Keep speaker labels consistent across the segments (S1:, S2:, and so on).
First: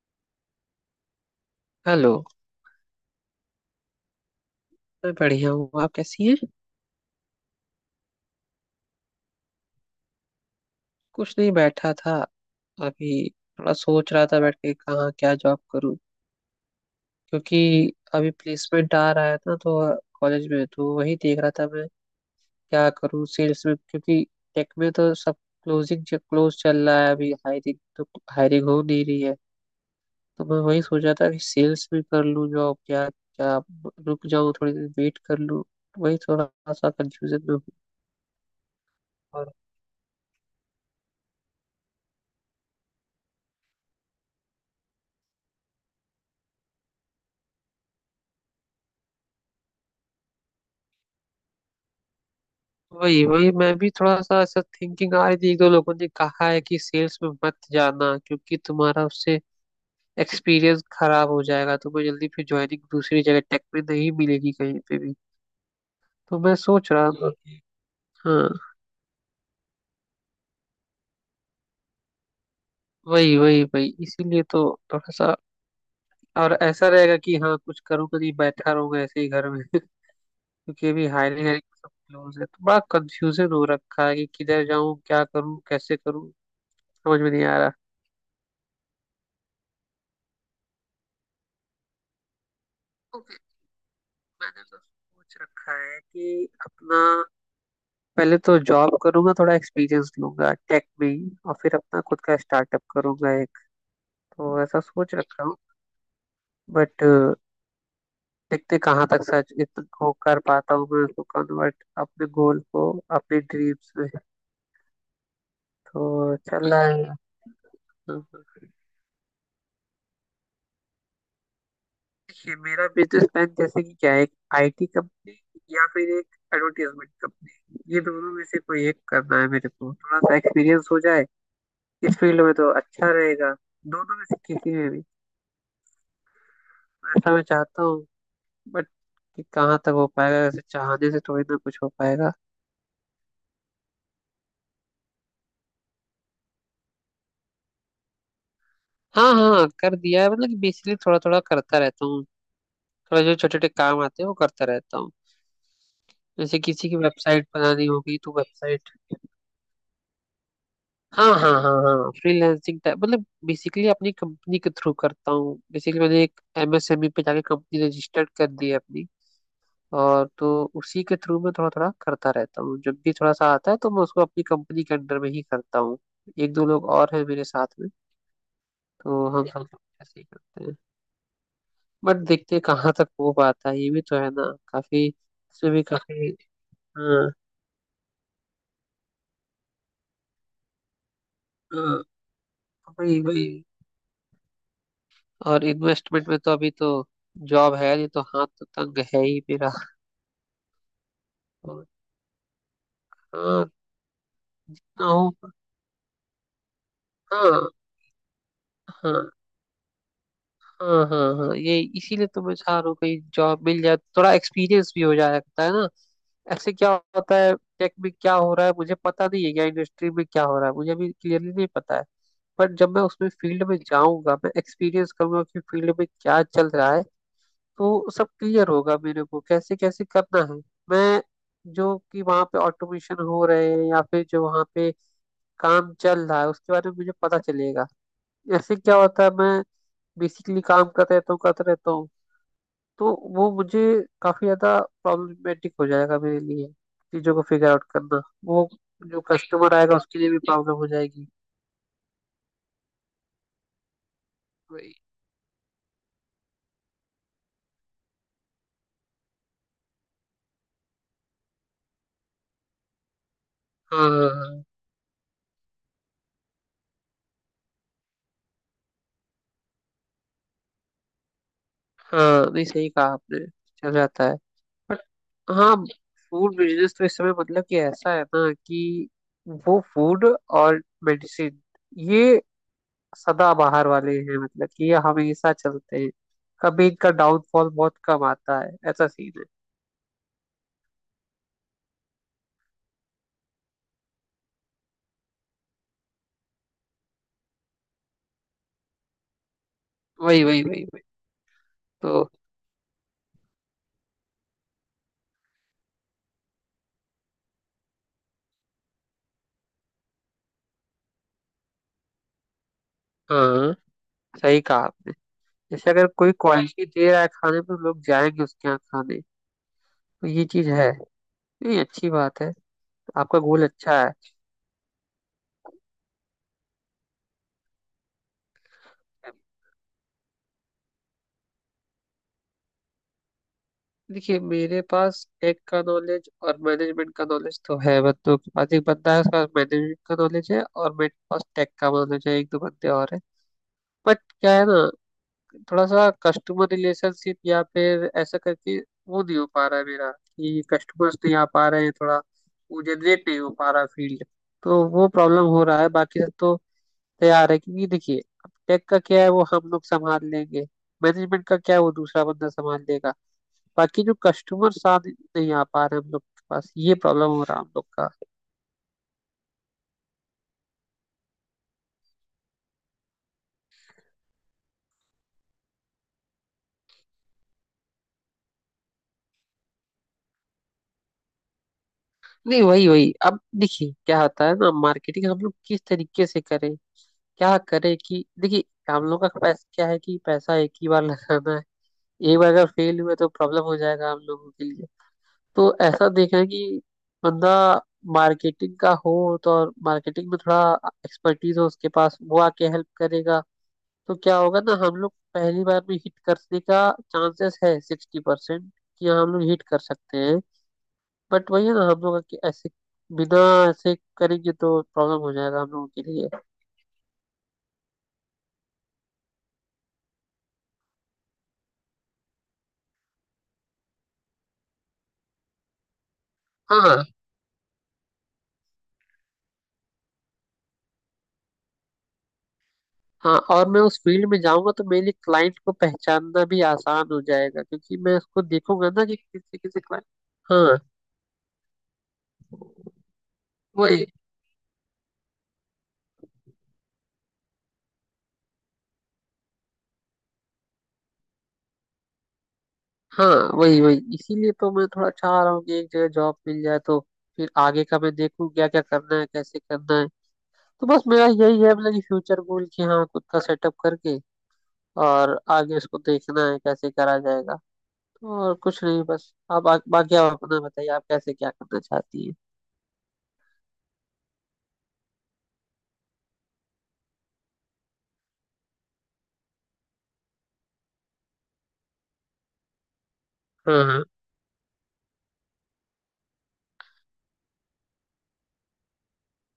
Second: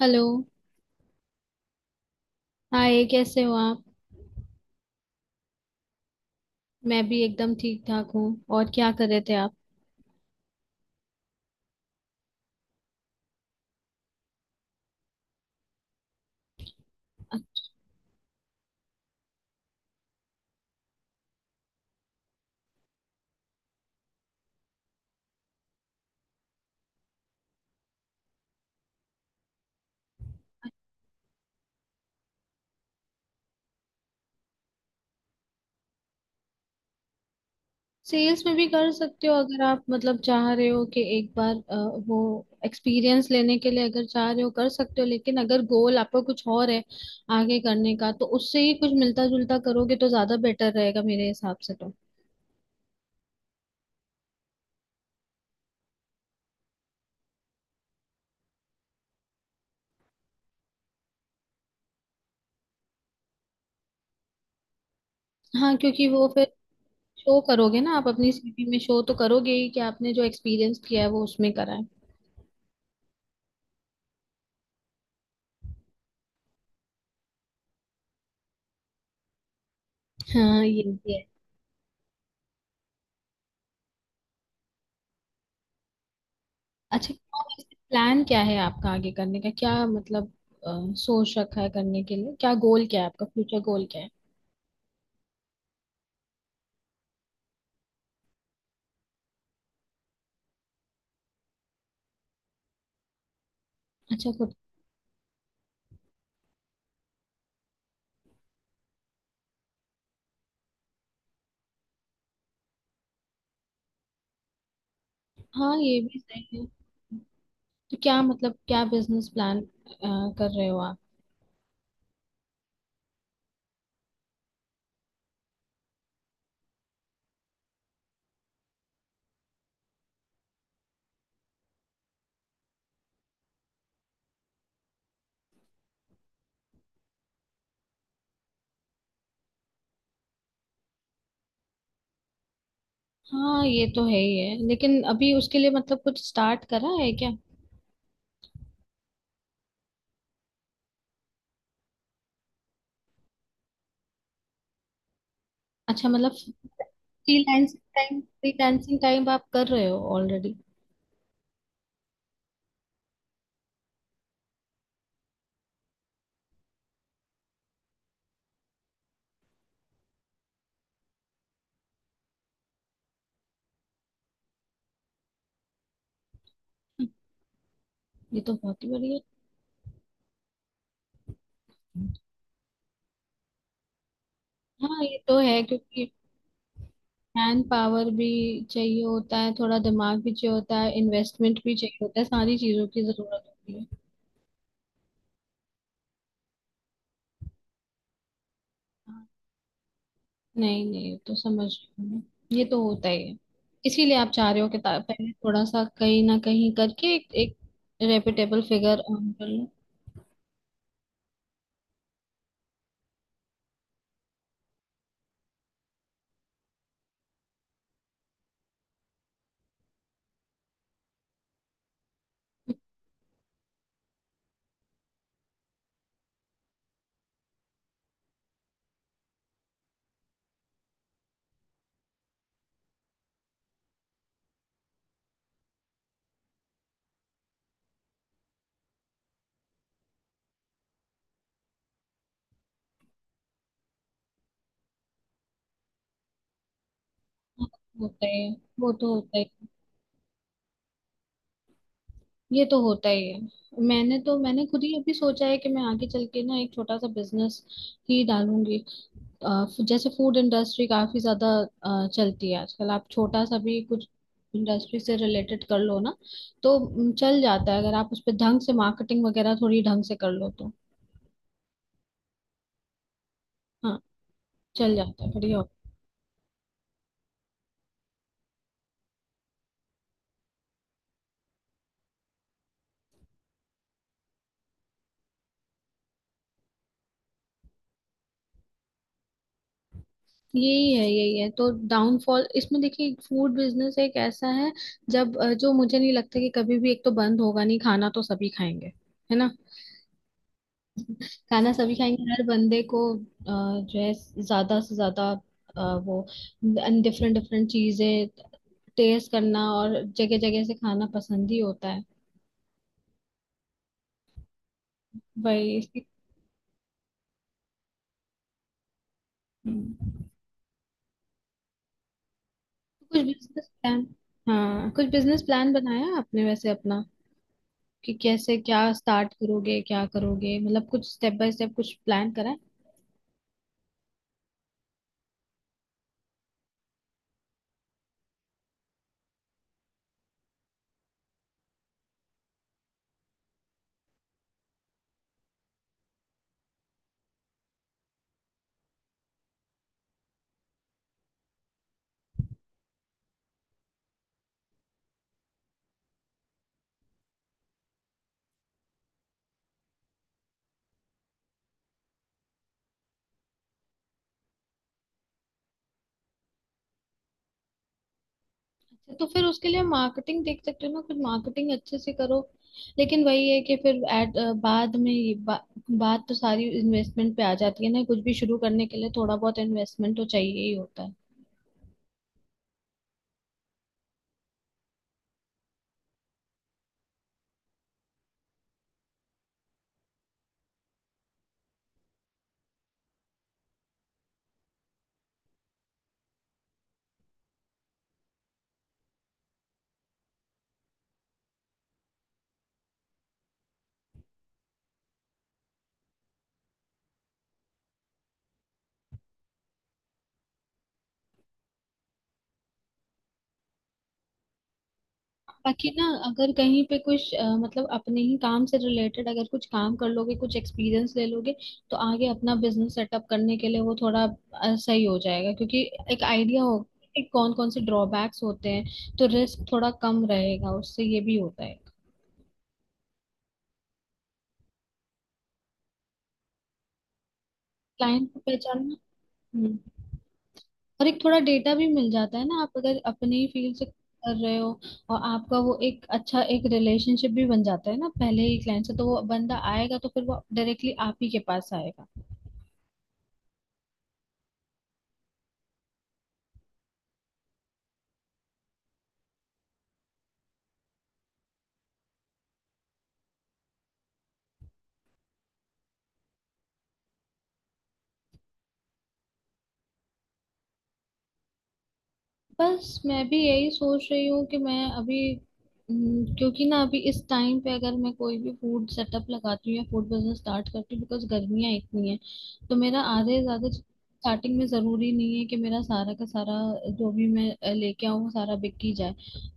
S1: Hello.
S2: Hello.
S1: Hi, कैसे हो आप?
S2: मैं बढ़िया हूँ। आप कैसी हैं?
S1: मैं भी एकदम ठीक ठाक हूँ। और क्या कर रहे थे आप?
S2: कुछ नहीं, बैठा था। अभी थोड़ा सोच रहा था, बैठ के कहाँ क्या जॉब करूँ। क्योंकि अभी प्लेसमेंट आ रहा है ना, तो कॉलेज में तो वही देख रहा था मैं, क्या करूँ सेल्स में। क्योंकि टेक में तो सब क्लोजिंग क्लोज चल रहा है अभी, हायरिंग तो हायरिंग हो नहीं रही है। तो मैं वही सोच रहा था कि सेल्स में कर लूँ जॉब क्या क्या, रुक जाऊँ थोड़ी देर वेट कर लूँ। वही थोड़ा सा कंफ्यूजन में हूँ।
S1: सेल्स में भी कर सकते हो, अगर आप मतलब चाह रहे हो कि एक बार वो एक्सपीरियंस लेने के लिए, अगर चाह रहे हो कर सकते हो। लेकिन अगर गोल आपका कुछ और है आगे करने का, तो उससे ही कुछ मिलता जुलता करोगे तो ज्यादा बेटर रहेगा मेरे हिसाब से तो।
S2: वही वही, मैं भी थोड़ा सा ऐसा थिंकिंग आ रही थी। एक दो लोगों ने कहा है कि सेल्स में मत जाना, क्योंकि तुम्हारा उससे एक्सपीरियंस खराब हो जाएगा, तुम्हें जल्दी फिर ज्वाइनिंग दूसरी जगह टेक में नहीं मिलेगी कहीं पे भी।
S1: हाँ, क्योंकि वो
S2: तो
S1: फिर
S2: मैं सोच रहा था। हम्म।
S1: शो करोगे ना आप, अपनी
S2: हाँ,
S1: सीवी में शो तो करोगे ही कि आपने जो एक्सपीरियंस किया है वो उसमें करा है।
S2: वही वही वही, इसीलिए तो थोड़ा सा। और ऐसा रहेगा कि हाँ, कुछ करूँगा, नहीं बैठा रहूंगा ऐसे ही घर में।
S1: हाँ, ये
S2: क्योंकि अभी
S1: भी है।
S2: हायरिंग हायरिंग सब क्लोज है, तो बड़ा कंफ्यूजन हो रखा है कि किधर जाऊँ, क्या करूँ, कैसे करूँ।
S1: अच्छा,
S2: समझ में नहीं आ
S1: प्लान क्या है आपका आगे करने का? क्या मतलब, अ, सोच रखा है करने के लिए? क्या गोल, क्या है आपका
S2: रहा।
S1: फ्यूचर गोल क्या है?
S2: मैंने तो सोच रखा है कि अपना पहले तो जॉब करूंगा, थोड़ा एक्सपीरियंस लूंगा टेक में ही, और फिर अपना खुद का स्टार्टअप करूंगा एक।
S1: अच्छा, खुद।
S2: तो ऐसा सोच रखा हूँ। बट देखते कहाँ तक को कर पाता हूँ मैं, उसको कन्वर्ट अपने गोल को अपने ड्रीम्स में।
S1: हाँ, ये भी
S2: तो
S1: सही है।
S2: चल रहा है।
S1: तो
S2: हाँ,
S1: क्या मतलब,
S2: हाँ।
S1: क्या बिजनेस प्लान कर रहे हो आप?
S2: देखिए मेरा बिजनेस प्लान जैसे कि क्या है, एक आईटी कंपनी या फिर एक एडवर्टाइजमेंट कंपनी, ये दोनों में से कोई एक करना है। मेरे को थोड़ा सा एक्सपीरियंस हो जाए इस फील्ड में तो अच्छा रहेगा, दोनों में से किसी में भी। ऐसा मैं चाहता हूँ। बट कि कहाँ तक हो पाएगा, वैसे चाहने से थोड़ी ना कुछ हो पाएगा।
S1: हाँ, ये तो है ही है, लेकिन अभी उसके लिए मतलब कुछ स्टार्ट करा है क्या?
S2: हाँ हाँ हाँ, कर दिया है, मतलब कि बेसिकली थोड़ा थोड़ा करता रहता हूँ। थोड़ा जो छोटे छोटे काम आते हैं वो करता रहता हूँ।
S1: अच्छा, मतलब
S2: जैसे किसी की वेबसाइट
S1: फ्रीलांसिंग
S2: बनानी होगी
S1: टाइम,
S2: तो वेबसाइट।
S1: फ्रीलांसिंग टाइम आप कर रहे हो ऑलरेडी।
S2: हाँ हाँ हाँ हाँ, फ्रीलांसिंग टाइप, मतलब बेसिकली अपनी कंपनी के थ्रू करता हूँ। बेसिकली मैंने एक एमएसएमई पे जाके कंपनी रजिस्टर्ड कर दी है अपनी। और तो उसी के थ्रू मैं थोड़ा थोड़ा करता रहता हूँ। जब भी थोड़ा सा आता है तो मैं उसको अपनी कंपनी के अंडर में ही करता हूँ। एक दो लोग और हैं मेरे साथ में।
S1: ये तो बहुत ही बढ़िया।
S2: तो हम सब लोग ऐसे ही करते हैं। बट देखते हैं कहाँ तक हो पाता है, ये भी तो है ना,
S1: हाँ,
S2: काफी
S1: ये तो है
S2: इसमें भी
S1: क्योंकि
S2: काफी। हाँ
S1: मैन पावर भी चाहिए होता है, थोड़ा दिमाग भी चाहिए होता है, इन्वेस्टमेंट भी चाहिए
S2: हाँ,
S1: होता है, सारी चीजों की
S2: वही
S1: जरूरत
S2: वही।
S1: होती है।
S2: और इन्वेस्टमेंट में तो अभी तो जॉब है नहीं, तो हाथ तो तंग है
S1: हाँ,
S2: ही मेरा।
S1: नहीं नहीं तो समझ
S2: और
S1: रही हूँ मैं। ये तो होता ही है।
S2: हाँ,
S1: इसीलिए आप चाह रहे हो कि
S2: ना
S1: पहले
S2: हो।
S1: थोड़ा सा कहीं ना कहीं करके एक, एक
S2: हाँ
S1: रेपिटेबल फिगर
S2: हाँ
S1: अर्न कर लो।
S2: हाँ हाँ हाँ, ये इसीलिए तो मैं चाह रहा हूँ कहीं जॉब मिल जाए, थोड़ा एक्सपीरियंस भी हो जाता है ना। ऐसे क्या होता है, टेक में क्या हो रहा है मुझे पता नहीं है, या इंडस्ट्री में क्या हो रहा है मुझे अभी क्लियरली नहीं पता है। पर जब मैं उसमें फील्ड में जाऊंगा, मैं एक्सपीरियंस करूंगा कि फील्ड में क्या चल रहा है, तो सब क्लियर होगा मेरे को कैसे कैसे करना है। मैं जो कि वहाँ पे ऑटोमेशन हो रहे हैं या फिर जो वहाँ पे काम चल रहा है, उसके बारे में मुझे पता चलेगा। ऐसे क्या होता है, मैं बेसिकली काम करते रहता हूँ करते रहता हूँ, तो वो मुझे काफी ज्यादा प्रॉब्लमेटिक हो जाएगा मेरे लिए चीजों को
S1: हाँ,
S2: फिगर आउट करना
S1: होता ही है
S2: वो।
S1: वो, तो
S2: जो
S1: होता ही है।
S2: कस्टमर आएगा उसके लिए भी प्रॉब्लम हो जाएगी।
S1: ये तो होता ही है। मैंने तो, मैंने खुद ही
S2: वही।
S1: अभी सोचा है कि मैं आगे चल के ना एक छोटा सा बिजनेस ही डालूंगी। जैसे फूड इंडस्ट्री काफी ज्यादा चलती है आजकल। आप छोटा सा भी कुछ
S2: हाँ हाँ
S1: इंडस्ट्री से रिलेटेड कर लो ना, तो चल जाता है अगर आप उस पर ढंग से मार्केटिंग वगैरह थोड़ी ढंग से कर लो तो।
S2: हाँ, नहीं सही कहा आपने। चल
S1: हाँ,
S2: जाता है।
S1: चल
S2: बट
S1: जाता है, बढ़िया
S2: हाँ।
S1: होता
S2: फूड बिजनेस तो इस समय, मतलब कि ऐसा है ना कि वो फूड और मेडिसिन, ये सदा बाहर वाले हैं, मतलब कि ये हमेशा चलते हैं। कभी इनका डाउनफॉल बहुत कम आता है, ऐसा सीन है।
S1: है। यही है, यही है। तो डाउनफॉल इसमें, देखिए फूड बिजनेस एक ऐसा है जब जो मुझे नहीं लगता कि कभी भी एक तो बंद होगा। नहीं, खाना तो सभी खाएंगे, है ना?
S2: वही वही वही वही।
S1: खाना सभी खाएंगे।
S2: तो
S1: हर बंदे को जो है ज्यादा से ज्यादा वो डिफरेंट डिफरेंट चीजें टेस्ट करना और जगह जगह से खाना पसंद ही होता है।
S2: हाँ, सही कहा।
S1: वही
S2: जैसे
S1: इसकी-
S2: अगर कोई क्वालिटी दे रहा है खाने में, तो लोग जाएंगे उसके यहाँ खाने।
S1: हम्म।
S2: तो ये चीज है। नहीं, अच्छी बात है,
S1: कुछ
S2: आपका गोल
S1: बिजनेस
S2: अच्छा
S1: प्लान,
S2: है।
S1: हाँ कुछ बिजनेस प्लान बनाया आपने वैसे अपना? कि कैसे, क्या स्टार्ट करोगे, क्या करोगे मतलब कुछ स्टेप बाय स्टेप कुछ प्लान करा है?
S2: देखिए मेरे पास टेक का नॉलेज और मैनेजमेंट का नॉलेज तो है बंदों के पास, एक बंदा है उसका मैनेजमेंट का नॉलेज है और मेरे पास टेक का नॉलेज है, एक दो बंदे और है। बट क्या है ना, थोड़ा सा कस्टमर रिलेशनशिप या फिर ऐसा करके, वो नहीं हो पा रहा है मेरा, कि कस्टमर्स नहीं आ पा रहे हैं, थोड़ा वो जनरेट नहीं हो पा रहा फील्ड। तो वो प्रॉब्लम हो रहा है, बाकी सब तो तैयार है। क्योंकि देखिए, अब टेक का क्या है वो हम लोग संभाल लेंगे, मैनेजमेंट का क्या है वो दूसरा बंदा संभाल लेगा। बाकी जो कस्टमर साथ नहीं आ पा रहे हम लोग के पास, ये प्रॉब्लम हो रहा है हम लोग का।
S1: अच्छा, तो फिर उसके लिए मार्केटिंग देख सकते हो ना, कुछ मार्केटिंग अच्छे से करो। लेकिन वही है कि फिर एट बाद में ये बा, बात तो सारी इन्वेस्टमेंट पे आ जाती है ना। कुछ भी शुरू करने के लिए थोड़ा बहुत इन्वेस्टमेंट तो चाहिए ही होता है।
S2: नहीं वही वही, अब देखिए क्या होता है ना, मार्केटिंग हम लोग किस तरीके से करें, क्या करें। कि देखिए, हम लोग का पैसा क्या है, कि पैसा एक ही बार लगाना है। एक बार अगर फेल हुआ तो प्रॉब्लम हो जाएगा हम लोगों के लिए। तो ऐसा देखा है कि बंदा मार्केटिंग का हो, तो और मार्केटिंग में थोड़ा एक्सपर्टीज हो उसके पास, वो आके हेल्प करेगा। तो क्या होगा ना, हम लोग पहली बार में हिट करने का चांसेस है 60%, कि हाँ, हम लोग हिट कर सकते हैं। बट वही है ना, हम लोग कि ऐसे बिना ऐसे करेंगे तो प्रॉब्लम हो जाएगा हम लोगों
S1: बाकी
S2: के
S1: ना,
S2: लिए।
S1: अगर कहीं पे कुछ मतलब अपने ही काम से रिलेटेड अगर कुछ काम कर लोगे, कुछ एक्सपीरियंस ले लोगे, तो आगे अपना बिजनेस सेटअप करने के लिए वो थोड़ा सही हो जाएगा, क्योंकि एक आइडिया हो
S2: हाँ हाँ
S1: कि कौन कौन से ड्रॉबैक्स होते हैं, तो रिस्क थोड़ा कम रहेगा उससे। ये भी होता है।
S2: हाँ, और मैं उस फील्ड में जाऊंगा तो मेरे लिए क्लाइंट को पहचानना भी आसान हो जाएगा, क्योंकि मैं
S1: क्लाइंट को
S2: उसको देखूंगा
S1: पहचानना,
S2: ना कि किसी
S1: हम्म।
S2: किसी क्लाइंट, हाँ
S1: और एक थोड़ा डेटा भी मिल जाता है ना, आप अगर अपने ही फील्ड से
S2: वही।
S1: कर रहे हो। और आपका वो एक अच्छा एक रिलेशनशिप भी बन जाता है ना पहले ही क्लाइंट से, तो वो बंदा आएगा तो फिर वो डायरेक्टली आप ही के पास आएगा।
S2: हाँ वही वही, इसीलिए तो मैं थोड़ा चाह रहा हूँ कि एक जगह जॉब मिल जाए, तो फिर आगे का मैं देखूँ क्या क्या करना है कैसे करना है। तो बस मेरा यही है, मतलब कि फ्यूचर गोल कि हाँ, खुद का सेटअप करके, और आगे उसको देखना है कैसे करा जाएगा। और कुछ नहीं, बस आप बाकी आप अपना बताइए, आप कैसे क्या करना चाहती है।
S1: बस मैं भी यही सोच रही हूँ कि मैं अभी, क्योंकि ना अभी इस टाइम पे अगर मैं कोई भी फूड सेटअप लगाती हूँ या फूड बिजनेस स्टार्ट करती हूँ, बिकॉज गर्मियाँ इतनी हैं, तो मेरा आधे से ज्यादा
S2: हाँ हाँ
S1: स्टार्टिंग में जरूरी नहीं है कि मेरा सारा का सारा जो भी मैं लेके आऊँ वो सारा बिक ही जाए।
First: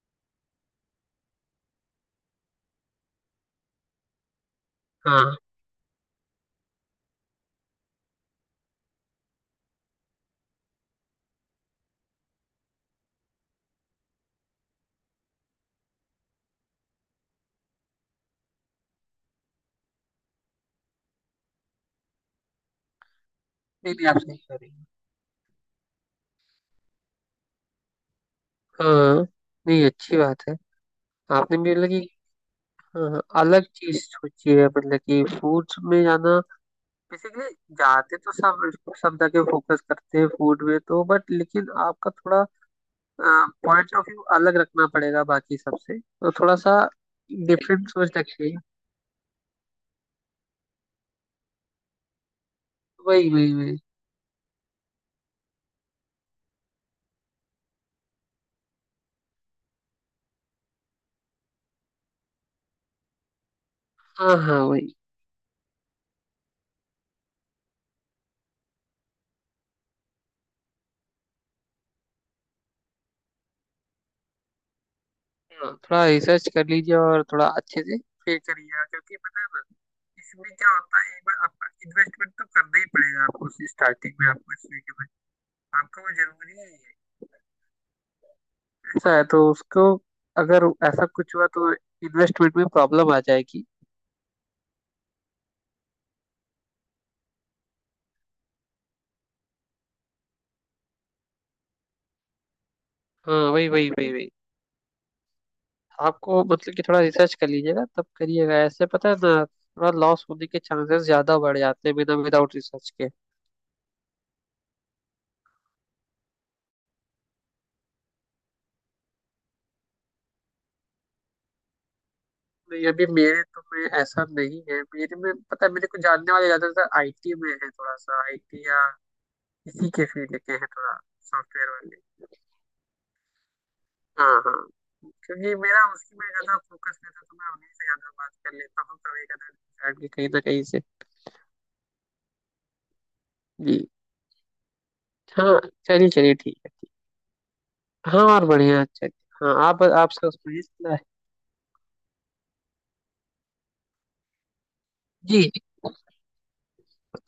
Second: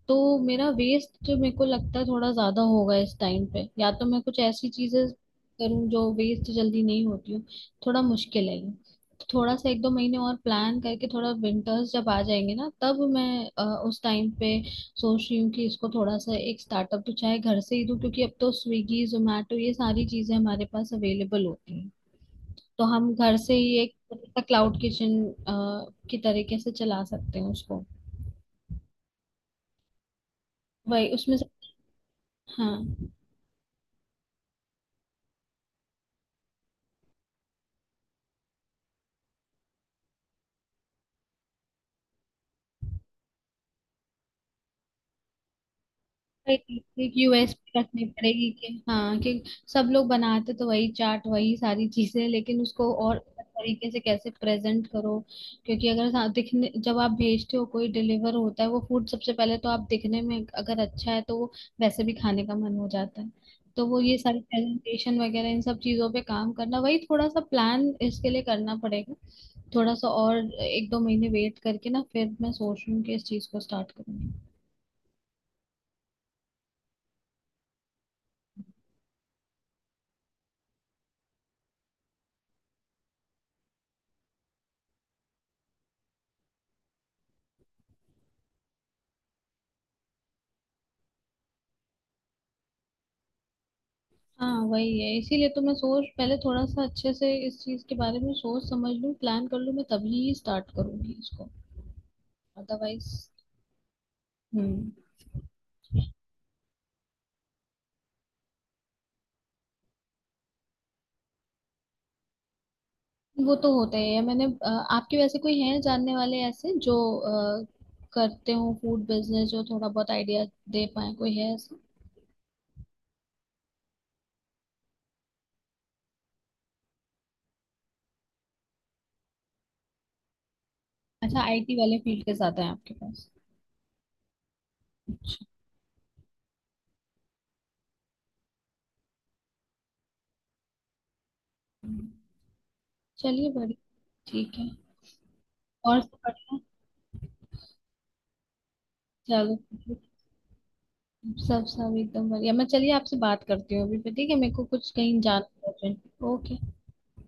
S1: तो मेरा वेस्ट, जो मेरे को लगता है, थोड़ा ज्यादा होगा इस टाइम पे। या तो मैं कुछ ऐसी चीजें
S2: हाँ,
S1: करूँ जो वेस्ट जल्दी नहीं होती हूँ। थोड़ा मुश्किल है ये। थोड़ा सा एक दो महीने और प्लान करके, थोड़ा विंटर्स जब आ जाएंगे ना, तब मैं अ, उस टाइम पे सोच रही हूँ कि इसको थोड़ा सा एक स्टार्टअप तो चाहे घर से ही दूँ, क्योंकि अब तो स्विगी जोमेटो ये सारी चीजें हमारे पास अवेलेबल होती हैं। तो हम घर से ही
S2: नहीं
S1: एक
S2: नहीं, आप सही कह रही
S1: क्लाउड
S2: हैं।
S1: किचन की तरीके से चला सकते हैं उसको।
S2: हाँ, नहीं अच्छी बात है।
S1: वही उसमें से-
S2: आपने भी मतलब कि,
S1: हाँ,
S2: हाँ, हाँ, अलग चीज सोची है, मतलब कि फूड्स में जाना। बेसिकली जाते तो सब सब जगह फोकस करते हैं फूड में तो, बट लेकिन आपका थोड़ा पॉइंट ऑफ व्यू अलग रखना पड़ेगा बाकी सबसे। तो थोड़ा सा
S1: एक यूएसपी
S2: डिफरेंट
S1: रखनी
S2: सोच
S1: पड़ेगी
S2: रखिए।
S1: कि हाँ कि सब लोग बनाते तो वही चाट, वही सारी चीजें, लेकिन उसको और
S2: वही
S1: अलग
S2: वही वही।
S1: तरीके से कैसे प्रेजेंट करो। क्योंकि अगर दिखने, जब आप भेजते हो कोई डिलीवर होता है वो फूड, सबसे पहले तो आप दिखने में अगर अच्छा है तो वो वैसे भी खाने का मन हो जाता है। तो वो ये
S2: हाँ
S1: सारी
S2: हाँ वही,
S1: प्रेजेंटेशन वगैरह इन सब चीजों पे काम करना, वही थोड़ा सा प्लान इसके लिए करना पड़ेगा। थोड़ा सा और एक दो महीने वेट करके ना, फिर मैं सोच रही हूँ कि इस चीज को स्टार्ट करूँ।
S2: हाँ थोड़ा रिसर्च कर लीजिए, और थोड़ा अच्छे से फिर करिएगा। क्योंकि पता है ना, इसमें क्या होता है, एक बार आपका इन्वेस्टमेंट तो करना ही पड़ेगा आपको, स्टार्टिंग में आपको इसमें के में आपका वो जरूरी है। ऐसा है, तो उसको, अगर ऐसा कुछ हुआ तो इन्वेस्टमेंट में प्रॉब्लम आ जाएगी।
S1: हाँ, वही है। इसीलिए तो मैं सोच पहले थोड़ा सा अच्छे से इस चीज के बारे में सोच समझ लूँ, प्लान कर लूँ, मैं तभी स्टार्ट करूंगी इसको, अदरवाइज।
S2: हाँ वही वही वही वही।
S1: हम्म।
S2: आपको मतलब कि थोड़ा रिसर्च कर लीजिएगा तब करिएगा ऐसे, पता है ना, थोड़ा लॉस होने के चांसेस ज्यादा बढ़ जाते हैं बिना विदाउट रिसर्च के।
S1: वो तो होता ही है। मैंने आपके वैसे कोई हैं जानने वाले ऐसे जो अ, करते हो फूड बिजनेस जो थोड़ा बहुत आइडिया दे पाए, कोई है ऐसा?
S2: नहीं अभी मेरे तो में ऐसा नहीं है, मेरे में पता है मेरे को जानने वाले ज्यादातर आईटी में है, थोड़ा सा आईटी या इसी के फील्ड के हैं थोड़ा,
S1: अच्छा,
S2: सॉफ्टवेयर
S1: आईटी
S2: वाले।
S1: वाले फील्ड के साथ है आपके पास।
S2: हाँ हाँ।
S1: अच्छा।
S2: क्योंकि मेरा उसी में ज्यादा फोकस रहता है, तो मैं उन्हीं से ज्यादा बात कर लेता हूँ कभी कभी कहीं ना कहीं से।
S1: चलिए,
S2: जी।
S1: बढ़िया। ठीक है।
S2: हाँ,
S1: और
S2: चलिए
S1: सब
S2: चलिए ठीक
S1: बढ़िया?
S2: है। हाँ, और बढ़िया, अच्छा अच्छा।
S1: चलो,
S2: हाँ, आप सुनाइए।
S1: सब सब एकदम बढ़िया। मैं, चलिए, आपसे बात करती हूँ अभी पे। ठीक है, मेरे को कुछ कहीं
S2: जी
S1: जाना है urgent। ओके।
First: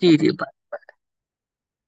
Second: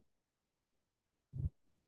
S2: जी जी।